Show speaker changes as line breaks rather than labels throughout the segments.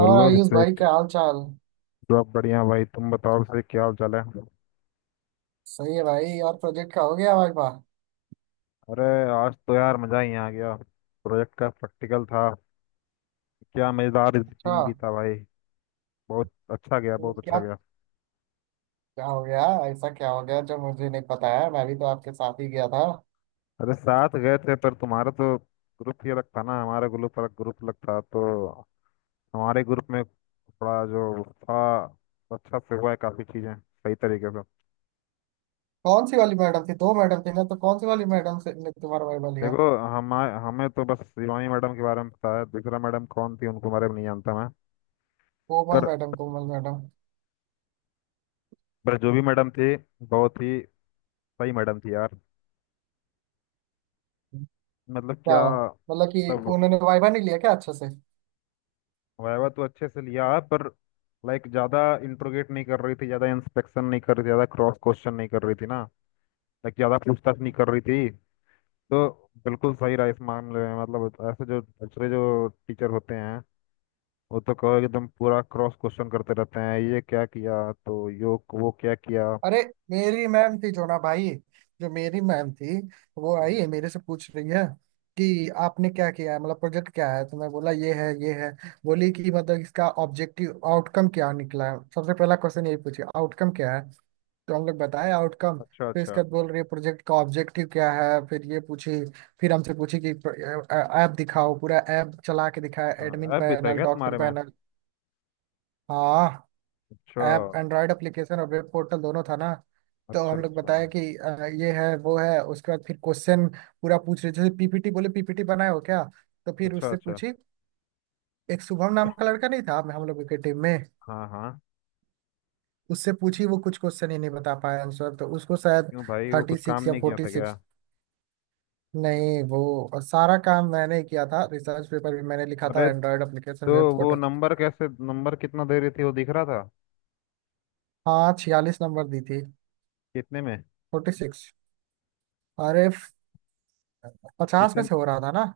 और आयुष भाई,
अभिषेक।
क्या हाल चाल।
सब बढ़िया भाई। तुम बताओ अभिषेक, क्या हाल चाल है?
सही है भाई। और प्रोजेक्ट का हो गया भाई? वाह,
अरे, आज तो यार मजा ही आ गया, प्रोजेक्ट का प्रैक्टिकल था। क्या मजेदार
अच्छा।
दिन बीता भाई। बहुत अच्छा गया,
तो
बहुत अच्छा
क्या?
गया।
क्या हो गया? ऐसा क्या हो गया जो मुझे नहीं पता है? मैं भी तो आपके साथ ही गया था।
अरे, साथ गए थे पर तुम्हारा तो ग्रुप ही अलग था ना। हमारा ग्रुप अलग, ग्रुप अलग था, तो हमारे ग्रुप में थोड़ा जो था अच्छा से हुआ है, काफी चीजें सही तरीके से।
कौन सी वाली मैडम थी? दो मैडम थी ना, तो कौन सी वाली मैडम से ने तुम्हारा वाइवा लिया?
देखो, हम हमें तो बस शिवानी मैडम के बारे में पता है। दूसरा मैडम कौन थी उनको बारे में नहीं जानता मैं।
कोमल
पर
मैडम, कोमल मैडम।
पर जो भी मैडम थी, बहुत ही सही मैडम थी यार। मतलब,
क्या
क्या
मतलब कि
मतलब।
उन्होंने वाइवा नहीं लिया क्या अच्छे से?
वायवा तो अच्छे से लिया है, पर लाइक ज़्यादा इंट्रोगेट नहीं कर रही थी, ज़्यादा इंस्पेक्शन नहीं कर रही थी, ज़्यादा क्रॉस क्वेश्चन नहीं कर रही थी ना। लाइक ज़्यादा पूछताछ नहीं कर रही थी, तो बिल्कुल सही रहा इस मामले में। मतलब, ऐसे जो दूसरे जो टीचर होते हैं वो तो कहो एकदम पूरा क्रॉस क्वेश्चन करते रहते हैं, ये क्या किया तो यो वो क्या किया।
अरे मेरी मैम थी जो ना भाई, जो मेरी मैम थी वो आई
हम्म।
है, मेरे से पूछ रही है कि आपने क्या किया है, मतलब प्रोजेक्ट क्या है। तो मैं बोला ये है ये है। बोली कि मतलब इसका ऑब्जेक्टिव आउटकम क्या निकला है। सबसे पहला क्वेश्चन यही पूछे, आउटकम क्या है। तो हम लोग बताए आउटकम।
अच्छा,
फिर
अच्छा।
इसके बाद बोल रही है प्रोजेक्ट का ऑब्जेक्टिव क्या है, फिर ये पूछी। फिर हमसे पूछी कि ऐप दिखाओ। पूरा ऐप चला के दिखाया, एडमिन
अच्छा ऐप भी था
पैनल,
क्या
डॉक्टर
तुम्हारे में?
पैनल। हाँ,
अच्छा
ऐप एंड्रॉयड एप्लीकेशन और वेब पोर्टल दोनों था ना। तो
अच्छा,
हम लोग
अच्छा।
बताया कि ये है वो है। उसके बाद फिर क्वेश्चन पूरा पूछ रहे, जैसे पीपीटी बोले, पीपीटी बनाए हो क्या। तो फिर
अच्छा,
उससे
अच्छा।
पूछी। एक शुभम नाम का लड़का नहीं था हम लोगों के टीम में,
हाँ हाँ।
उससे पूछी। वो कुछ क्वेश्चन ही नहीं बता पाया आंसर तो उसको शायद।
क्यों भाई, वो
थर्टी
कुछ काम
सिक्स या
नहीं किया
फोर्टी
था क्या?
सिक्स नहीं वो, और सारा काम मैंने ही किया था, रिसर्च पेपर भी मैंने लिखा था,
अरे,
एंड्रॉयड एप्लीकेशन,
तो
वेब
वो
पोर्टल।
नंबर कैसे, नंबर कितना दे रही थी वो दिख रहा था?
हाँ, 46 नंबर दी थी।
कितने में?
46। अरे, 50 में
कितने?
से हो रहा था ना।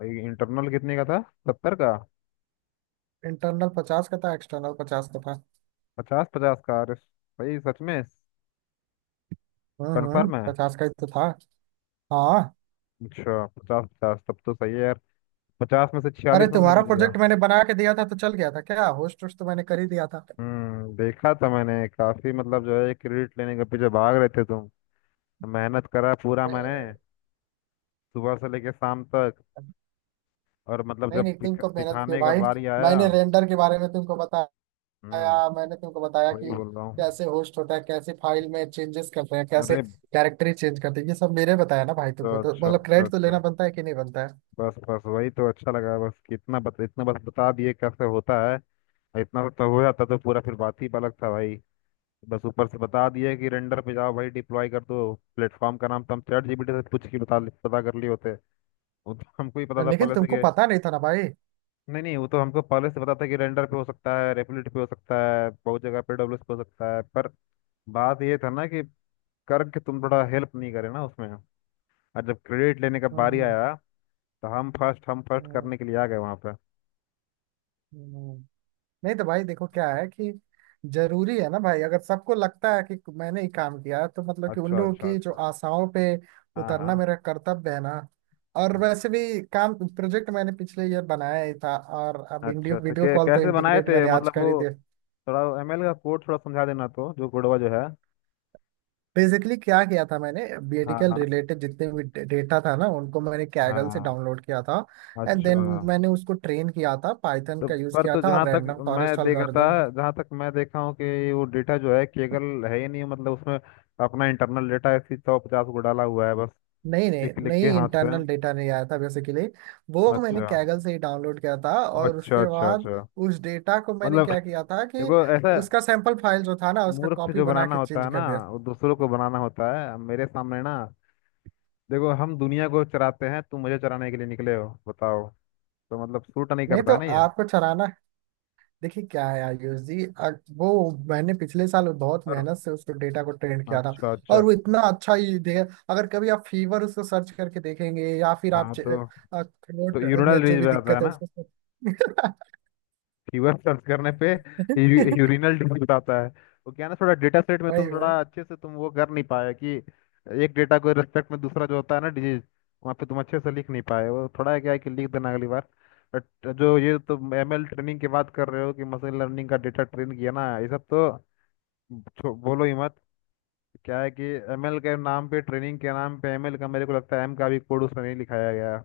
भाई इंटरनल कितने का था, 70 का?
इंटरनल 50 का था, एक्सटर्नल 50 का था।
पचास पचास का? अरे भाई, सच में? कंफर्म है?
50 का ही तो था। हाँ।
अच्छा, पचास पचास तब तो सही है यार। पचास में से
अरे
46 नंबर
तुम्हारा
मिल गया।
प्रोजेक्ट मैंने बना के दिया था तो चल गया था क्या? होस्ट वोस्ट तो मैंने कर ही दिया था।
देखा था मैंने काफी। मतलब जो है, क्रेडिट लेने के पीछे भाग रहे थे तुम। मेहनत करा पूरा मैंने,
ए,
सुबह से लेके शाम तक। और मतलब
नहीं
जब
नहीं, तुम
दिख,
कब मेहनत किए
दिखाने का
भाई?
बारी आया।
मैंने रेंडर के बारे में तुमको बताया।
हम्म
मैंने तुमको बताया
वही
कि
बोल रहा हूँ।
कैसे होस्ट होता है, कैसे फाइल में चेंजेस करते हैं, कैसे
अरे,
कैरेक्टर ही चेंज करते हैं। ये सब मेरे बताया ना भाई तुमको,
तो
तो
अच्छा,
मतलब
अच्छा,
क्रेडिट तो लेना
अच्छा।
बनता है कि नहीं बनता
बस बस वही तो अच्छा लगा, बस कि इतना बस बता दिए कैसे होता है। और इतना सब हो जाता तो पूरा फिर बात ही अलग था भाई। बस ऊपर से बता दिए कि रेंडर पे जाओ भाई, डिप्लॉय कर दो। प्लेटफॉर्म का नाम तो हम चैट जीपीटी से पूछ के बता, पता कर लिए होते। वो तो हमको ही पता
है?
था
लेकिन
पहले से
तुमको
कि।
पता नहीं था ना भाई।
नहीं नहीं, वो तो हमको पहले से पता था कि रेंडर पे हो सकता है, रेपलिट पे हो सकता है, बहुत जगह पे डब्ल्यूएस पे हो सकता है। पर बात ये था ना, कि करके तुम थोड़ा हेल्प नहीं करे ना उसमें। और जब क्रेडिट लेने का
हम्म
बारी
हम्म
आया, तो हम फर्स्ट
हम्म,
करने के लिए आ गए वहां पे।
हम्म। हम्म। नहीं तो भाई देखो, क्या है कि जरूरी है ना भाई। अगर सबको लगता है कि मैंने ही काम किया तो मतलब कि उन
अच्छा,
लोगों
अच्छा,
की जो
अच्छा।
आशाओं पे
हाँ
उतरना
हाँ।
मेरा कर्तव्य है ना। और वैसे भी काम प्रोजेक्ट मैंने पिछले ईयर बनाया ही था, और अब वीडियो
अच्छा, अच्छा,
वीडियो
कै,
कॉल तो
कैसे बनाए
इंटीग्रेट
थे
मैंने आज
मतलब
कर
वो?
ही दिया।
थोड़ा एमएल का कोड थोड़ा समझा देना, तो जो कोडवा जो है।
बेसिकली क्या किया था मैंने,
हाँ
मेडिकल
हाँ।
रिलेटेड जितने भी डेटा था ना उनको मैंने कैगल से
हाँ।
डाउनलोड किया था। एंड देन
अच्छा।
मैंने उसको ट्रेन किया था, पाइथन
तो
का यूज
पर
किया
तो
था,
जहाँ
और
तक
रैंडम
मैं
फॉरेस्ट
देखा था,
एल्गोरिदम।
जहाँ तक मैं देखा हूँ कि वो डेटा जो है केगल है ही नहीं। मतलब उसमें अपना इंटरनल डेटा ऐसी सौ पचास को डाला हुआ है बस,
नहीं नहीं
लिख लिख के
नहीं,
हाथ से।
इंटरनल डेटा नहीं आया था। बेसिकली वो मैंने
अच्छा,
कैगल से ही डाउनलोड किया था। और
अच्छा,
उसके
अच्छा।
बाद
अच्छा,
उस डेटा को मैंने
मतलब
क्या किया था कि
देखो, ऐसा
उसका सैंपल फाइल जो था ना उसका
मूर्ख
कॉपी
जो
बना
बनाना
के
होता
चेंज
है ना,
कर दिया।
वो दूसरों को बनाना होता है, अब मेरे सामने ना। देखो, हम दुनिया को चराते हैं, तुम मुझे चराने के लिए निकले हो, बताओ। तो मतलब सूट नहीं
नहीं
करता
तो
है ना ये।
आपको चलाना। देखिए क्या है आयुष जी, वो मैंने पिछले साल बहुत
और
मेहनत से उसको डेटा को ट्रेंड किया था।
अच्छा, अच्छा।
और वो इतना अच्छा ही दे। अगर कभी आप फीवर उसको सर्च करके देखेंगे, या फिर आप
हाँ,
च-,
तो तो
थ्रोट
यूरिनल
में जो
रिज
भी
पे आता है
दिक्कत है
ना,
उसको।
यूआर सर्च करने पे यूरिनल डिजीज आता है। तो क्या है ना, थोड़ा डेटा सेट में
वही
तुम
वही।
थोड़ा अच्छे से, तुम वो कर नहीं पाए कि एक डेटा को रिस्पेक्ट में दूसरा जो होता है ना डिजीज, वहाँ पे तुम अच्छे से लिख नहीं पाए। वो थोड़ा है, क्या है कि लिख देना अगली बार। बट जो ये तुम एमएल ट्रेनिंग की बात कर रहे हो कि मशीन लर्निंग का डेटा ट्रेन किया ना, ये सब तो बोलो ही मत। क्या है कि एमएल के नाम पे, ट्रेनिंग के नाम पे, एमएल का मेरे को लगता है एम का भी कोड उसमें नहीं लिखाया गया।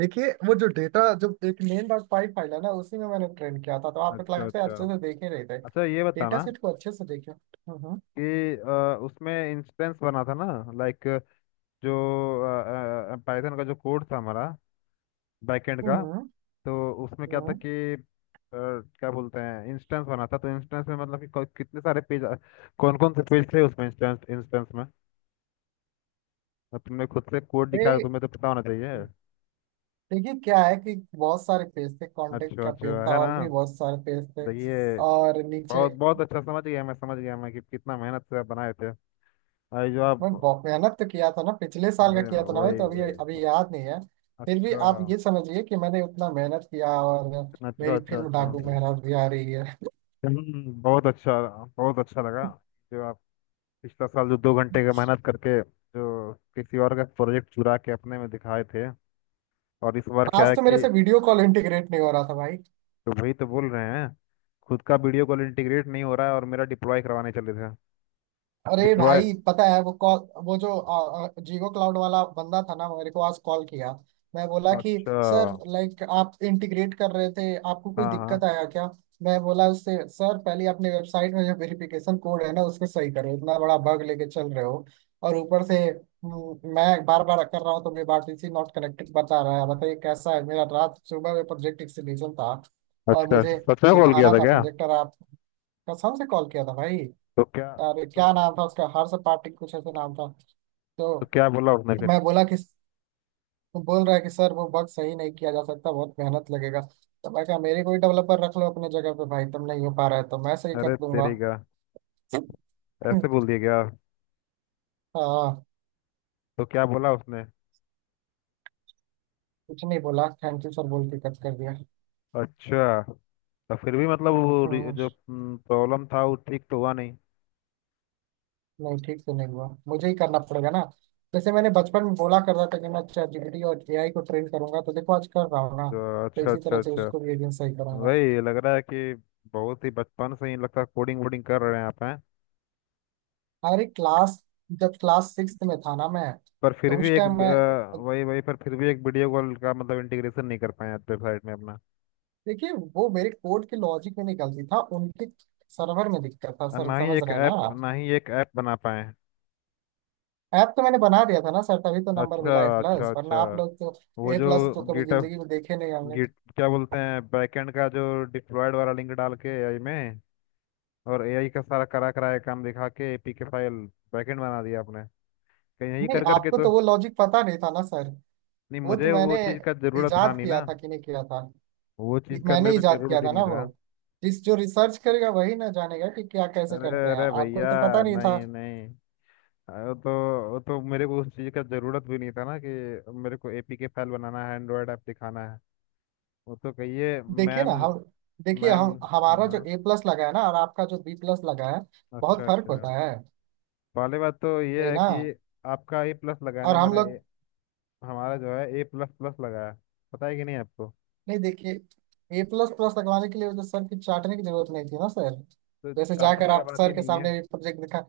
देखिए वो जो डेटा, जब एक मेन डॉट पाई फाइल है ना, उसी में मैंने ट्रेन किया था, तो आप एक
अच्छा,
लाइफ से
अच्छा,
अच्छे से देख ही रहे थे
अच्छा। ये
डेटा
बताना
सेट को, अच्छे से देखिए।
कि उसमें इंस्टेंस बना था ना। लाइक जो पाइथन का जो कोड था हमारा, बैकएंड का,
हम्म
तो उसमें क्या था
हम्म।
कि अ, क्या बोलते हैं, इंस्टेंस बना था, तो इंस्टेंस में मतलब कि कितने सारे पेज, कौन कौन से पेज थे उसमें, इंस्टेंस इंस्टेंस में? अब तुमने खुद से कोड दिखाया तो
अरे,
तुम्हें तो पता होना चाहिए।
देखिए क्या है कि बहुत सारे पेज थे, कांटेक्ट
अच्छा,
का पेज
अच्छा,
था,
है ना।
और भी बहुत सारे पेज थे,
देखिए,
और नीचे।
बहुत बहुत अच्छा। समझ गया मैं, समझ गया मैं कि कितना मेहनत से आप बनाए थे। अरे, जो आप।
मैं बहुत मेहनत तो किया था ना, पिछले साल का
अरे,
किया था ना भाई, तो
वही
अभी
वही।
अभी याद नहीं है। फिर भी
अच्छा,
आप ये समझिए कि मैंने उतना मेहनत किया, और
अच्छा,
मेरी
अच्छा।
फिल्म
अच्छा।
डाकू महाराज भी आ रही है।
बहुत अच्छा, बहुत अच्छा लगा जो आप पिछला साल जो 2 घंटे का मेहनत करके जो किसी और का प्रोजेक्ट चुरा के अपने में दिखाए थे। और इस बार क्या
आज
है
तो मेरे
कि
से वीडियो कॉल इंटीग्रेट नहीं हो रहा था भाई।
तो वही तो बोल रहे हैं। खुद का वीडियो कॉल इंटीग्रेट नहीं हो रहा है और मेरा डिप्लॉय करवाने चले थे।
अरे
डिप्लॉय।
भाई पता है, वो कॉल, वो जो आ, आ, जीगो क्लाउड वाला बंदा था ना, मेरे को आज कॉल किया। मैं बोला कि
अच्छा।
सर, लाइक आप इंटीग्रेट कर रहे थे, आपको कोई
हाँ
दिक्कत
हाँ।
आया क्या। मैं बोला उससे, सर पहले अपने वेबसाइट में जो वेरिफिकेशन कोड है ना उसको सही करो, इतना बड़ा बग लेके चल रहे हो। और ऊपर से मैं बार बार कर रहा हूँ तो मेरे बारटीसी नॉट कनेक्टेड बता रहा है। बताइए कैसा है, मेरा रात सुबह में प्रोजेक्ट एक्सीबिशन था, और
अच्छा,
मुझे
सच में कॉल किया
दिखाना
था
था
क्या?
प्रोजेक्ट। और आप, कसम से कॉल किया था भाई।
तो क्या?
अरे
तो,
क्या नाम था उसका, हर्ष पाटिल कुछ ऐसे नाम था। तो
तो क्या बोला उसने फिर?
मैं बोला कि, बोल रहा है कि सर वो बग सही नहीं किया जा सकता, बहुत मेहनत लगेगा। तो मैं कहा मेरे, कोई डेवलपर रख लो अपने जगह पे भाई, तुम नहीं हो पा रहा है तो मैं सही कर
अरे
दूंगा।
तेरी का। ऐसे बोल दिया क्या?
हाँ।
तो क्या बोला उसने?
कुछ नहीं बोला, थैंक यू सर बोल के कट कर दिया।
अच्छा। तो फिर भी मतलब वो
हम्म,
जो प्रॉब्लम था वो ठीक तो हुआ नहीं।
नहीं ठीक से नहीं हुआ, मुझे ही करना पड़ेगा ना। जैसे मैंने बचपन में बोला कर रहा था कि मैं चैट जीपीटी और एआई को ट्रेन करूंगा, तो देखो आज कर रहा हूँ ना।
तो
तो
अच्छा,
इसी
अच्छा,
तरह से
अच्छा।
उसको भी एक दिन सही करूंगा।
वही लग रहा है कि बहुत ही बचपन से ही लगता है कोडिंग वोडिंग कर रहे हैं आप हैं।
अरे क्लास, जब क्लास 6 में था ना मैं,
पर फिर
तो
भी
उस
एक
टाइम मैं।
वही वही। पर फिर भी एक वीडियो कॉल का मतलब इंटीग्रेशन नहीं कर पाए वेबसाइट में अपना।
देखिए वो मेरे कोड के लॉजिक में निकलती था, उनके सर्वर में दिक्कत था
और
सर,
ना ही
समझ
एक
रहे हैं ना
ऐप,
आप।
ना ही एक ऐप बना पाए।
ऐप तो मैंने बना दिया था ना सर, तभी तो नंबर
अच्छा,
मिला ए
अच्छा,
प्लस,
अच्छा।
वरना आप लोग तो।
वो
ए
जो
प्लस तो कभी
गिटअप,
जिंदगी में देखे नहीं हमने।
गिट क्या बोलते हैं, बैकएंड का जो डिप्लॉयड वाला लिंक डाल के एआई में, और एआई का सारा करा कराया काम दिखा के एपीके फाइल बैकएंड बना दिया आपने कहीं, यही
नहीं,
कर करके
आपको
तो?
तो वो लॉजिक पता नहीं था ना सर।
नहीं,
वो तो
मुझे वो
मैंने
चीज़ का जरूरत था
इजाद
नहीं
किया
ना।
था कि नहीं किया था।
वो
ये
चीज़ का
मैंने
मेरे को
इजाद किया
जरूरत ही
था
नहीं
ना
था।
वो। जिस जो रिसर्च करेगा वही ना जानेगा कि क्या कैसे
अरे,
करते हैं,
अरे
आपको
भैया।
तो पता नहीं था।
नहीं नहीं। अरे, तो वो तो मेरे को उस चीज़ का जरूरत भी नहीं था ना कि मेरे को एपीके फाइल बनाना है, एंड्रॉयड ऐप दिखाना है। वो तो कहिए
देखिए ना
मैम।
हम, देखिए
मैम।
हम,
हाँ
हमारा जो
हाँ।
ए प्लस लगा है ना और आपका जो बी प्लस लगा है, बहुत
अच्छा,
फर्क
अच्छा।
होता है।
पहली बात तो ये
वही
है
ना।
कि आपका ए प्लस लगा है
और
ना,
हम लोग,
हमारा जो है ए प्लस प्लस लगा है। पता है कि नहीं आपको?
नहीं देखिए, ए प्लस प्लस लगवाने के लिए वो तो सर की चाटने की जरूरत नहीं थी ना सर।
तो
जैसे जाकर
चाटने का
आप
बात ही
सर के
नहीं है।
सामने भी प्रोजेक्ट दिखा,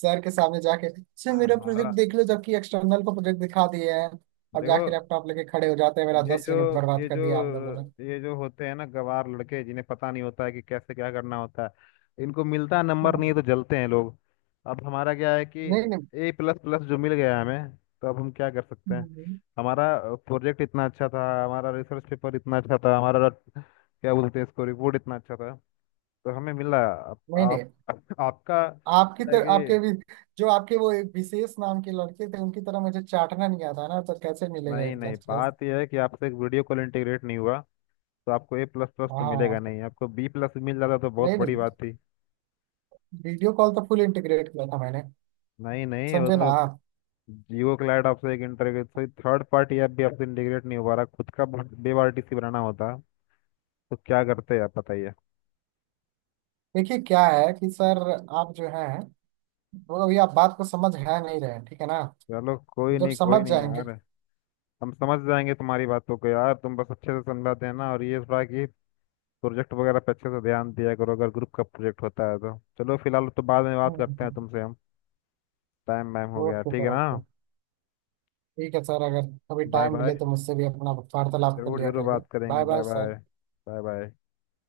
सर के सामने जाके सर मेरा प्रोजेक्ट
हमारा
देख लो, जबकि एक्सटर्नल को प्रोजेक्ट दिखा दिए हैं। और जाके
देखो,
लैपटॉप लेके खड़े हो जाते हैं, मेरा
ये
दस
जो,
मिनट
ये
बर्बाद कर
जो,
दिया आप लोगों ने।
ये जो होते हैं ना गवार लड़के जिन्हें पता नहीं होता है कि कैसे क्या करना होता है, इनको मिलता नंबर नहीं है तो जलते हैं लोग। अब हमारा क्या है कि
नहीं नहीं
ए प्लस प्लस जो मिल गया हमें, तो अब हम क्या कर सकते हैं।
नहीं
हमारा प्रोजेक्ट इतना अच्छा था, हमारा रिसर्च पेपर इतना अच्छा था, हमारा क्या बोलते हैं इसको, रिपोर्ट इतना अच्छा था, तो हमें मिला।
नहीं।
आप आपका
आपकी
क्या है
तर, आपके
कि
भी जो आपके वो एक विशेष नाम के लड़के थे उनकी तरह मुझे चाटना नहीं आता ना, तो कैसे मिलेगा ए
नहीं नहीं,
प्लस प्लस।
बात यह है कि आपसे एक वीडियो कॉल इंटीग्रेट नहीं हुआ, तो आपको ए प्लस प्लस तो मिलेगा
हाँ।
नहीं, आपको बी प्लस मिल जाता तो बहुत
नहीं
बड़ी
नहीं,
बात थी।
वीडियो कॉल तो फुल इंटीग्रेट किया था मैंने,
नहीं नहीं, वो
समझे ना
तो
आप।
जियो क्लाइड आपसे एक interview, sorry third party app भी आपसे इंटीग्रेट नहीं हो पा रहा, खुद का वेब आरटीसी बनाना होता तो क्या करते आप बताइए?
देखिए क्या है कि सर आप जो है वो अभी आप बात को समझ है नहीं रहे हैं, ठीक है ना।
चलो, कोई
जब
नहीं, कोई
समझ
नहीं यार।
जाएंगे।
हम समझ जाएंगे तुम्हारी बातों को यार, तुम बस अच्छे से समझाते हैं ना। और ये थोड़ा कि प्रोजेक्ट वगैरह पे अच्छे से ध्यान दिया करो अगर ग्रुप का प्रोजेक्ट होता है तो। चलो, फिलहाल तो बाद में बात
हम्म,
करते हैं
हम्म,
तुमसे हम, टाइम वाइम हो गया,
ओके
ठीक
सर,
है ना।
ओके। ठीक है सर, अगर कभी
बाय
टाइम मिले
बाय।
तो मुझसे भी अपना वार्तालाप कर
जरूर
लिया
जरूर
करिए।
बात करेंगे।
Bye
bye
bye
bye.
Sir.
Bye bye.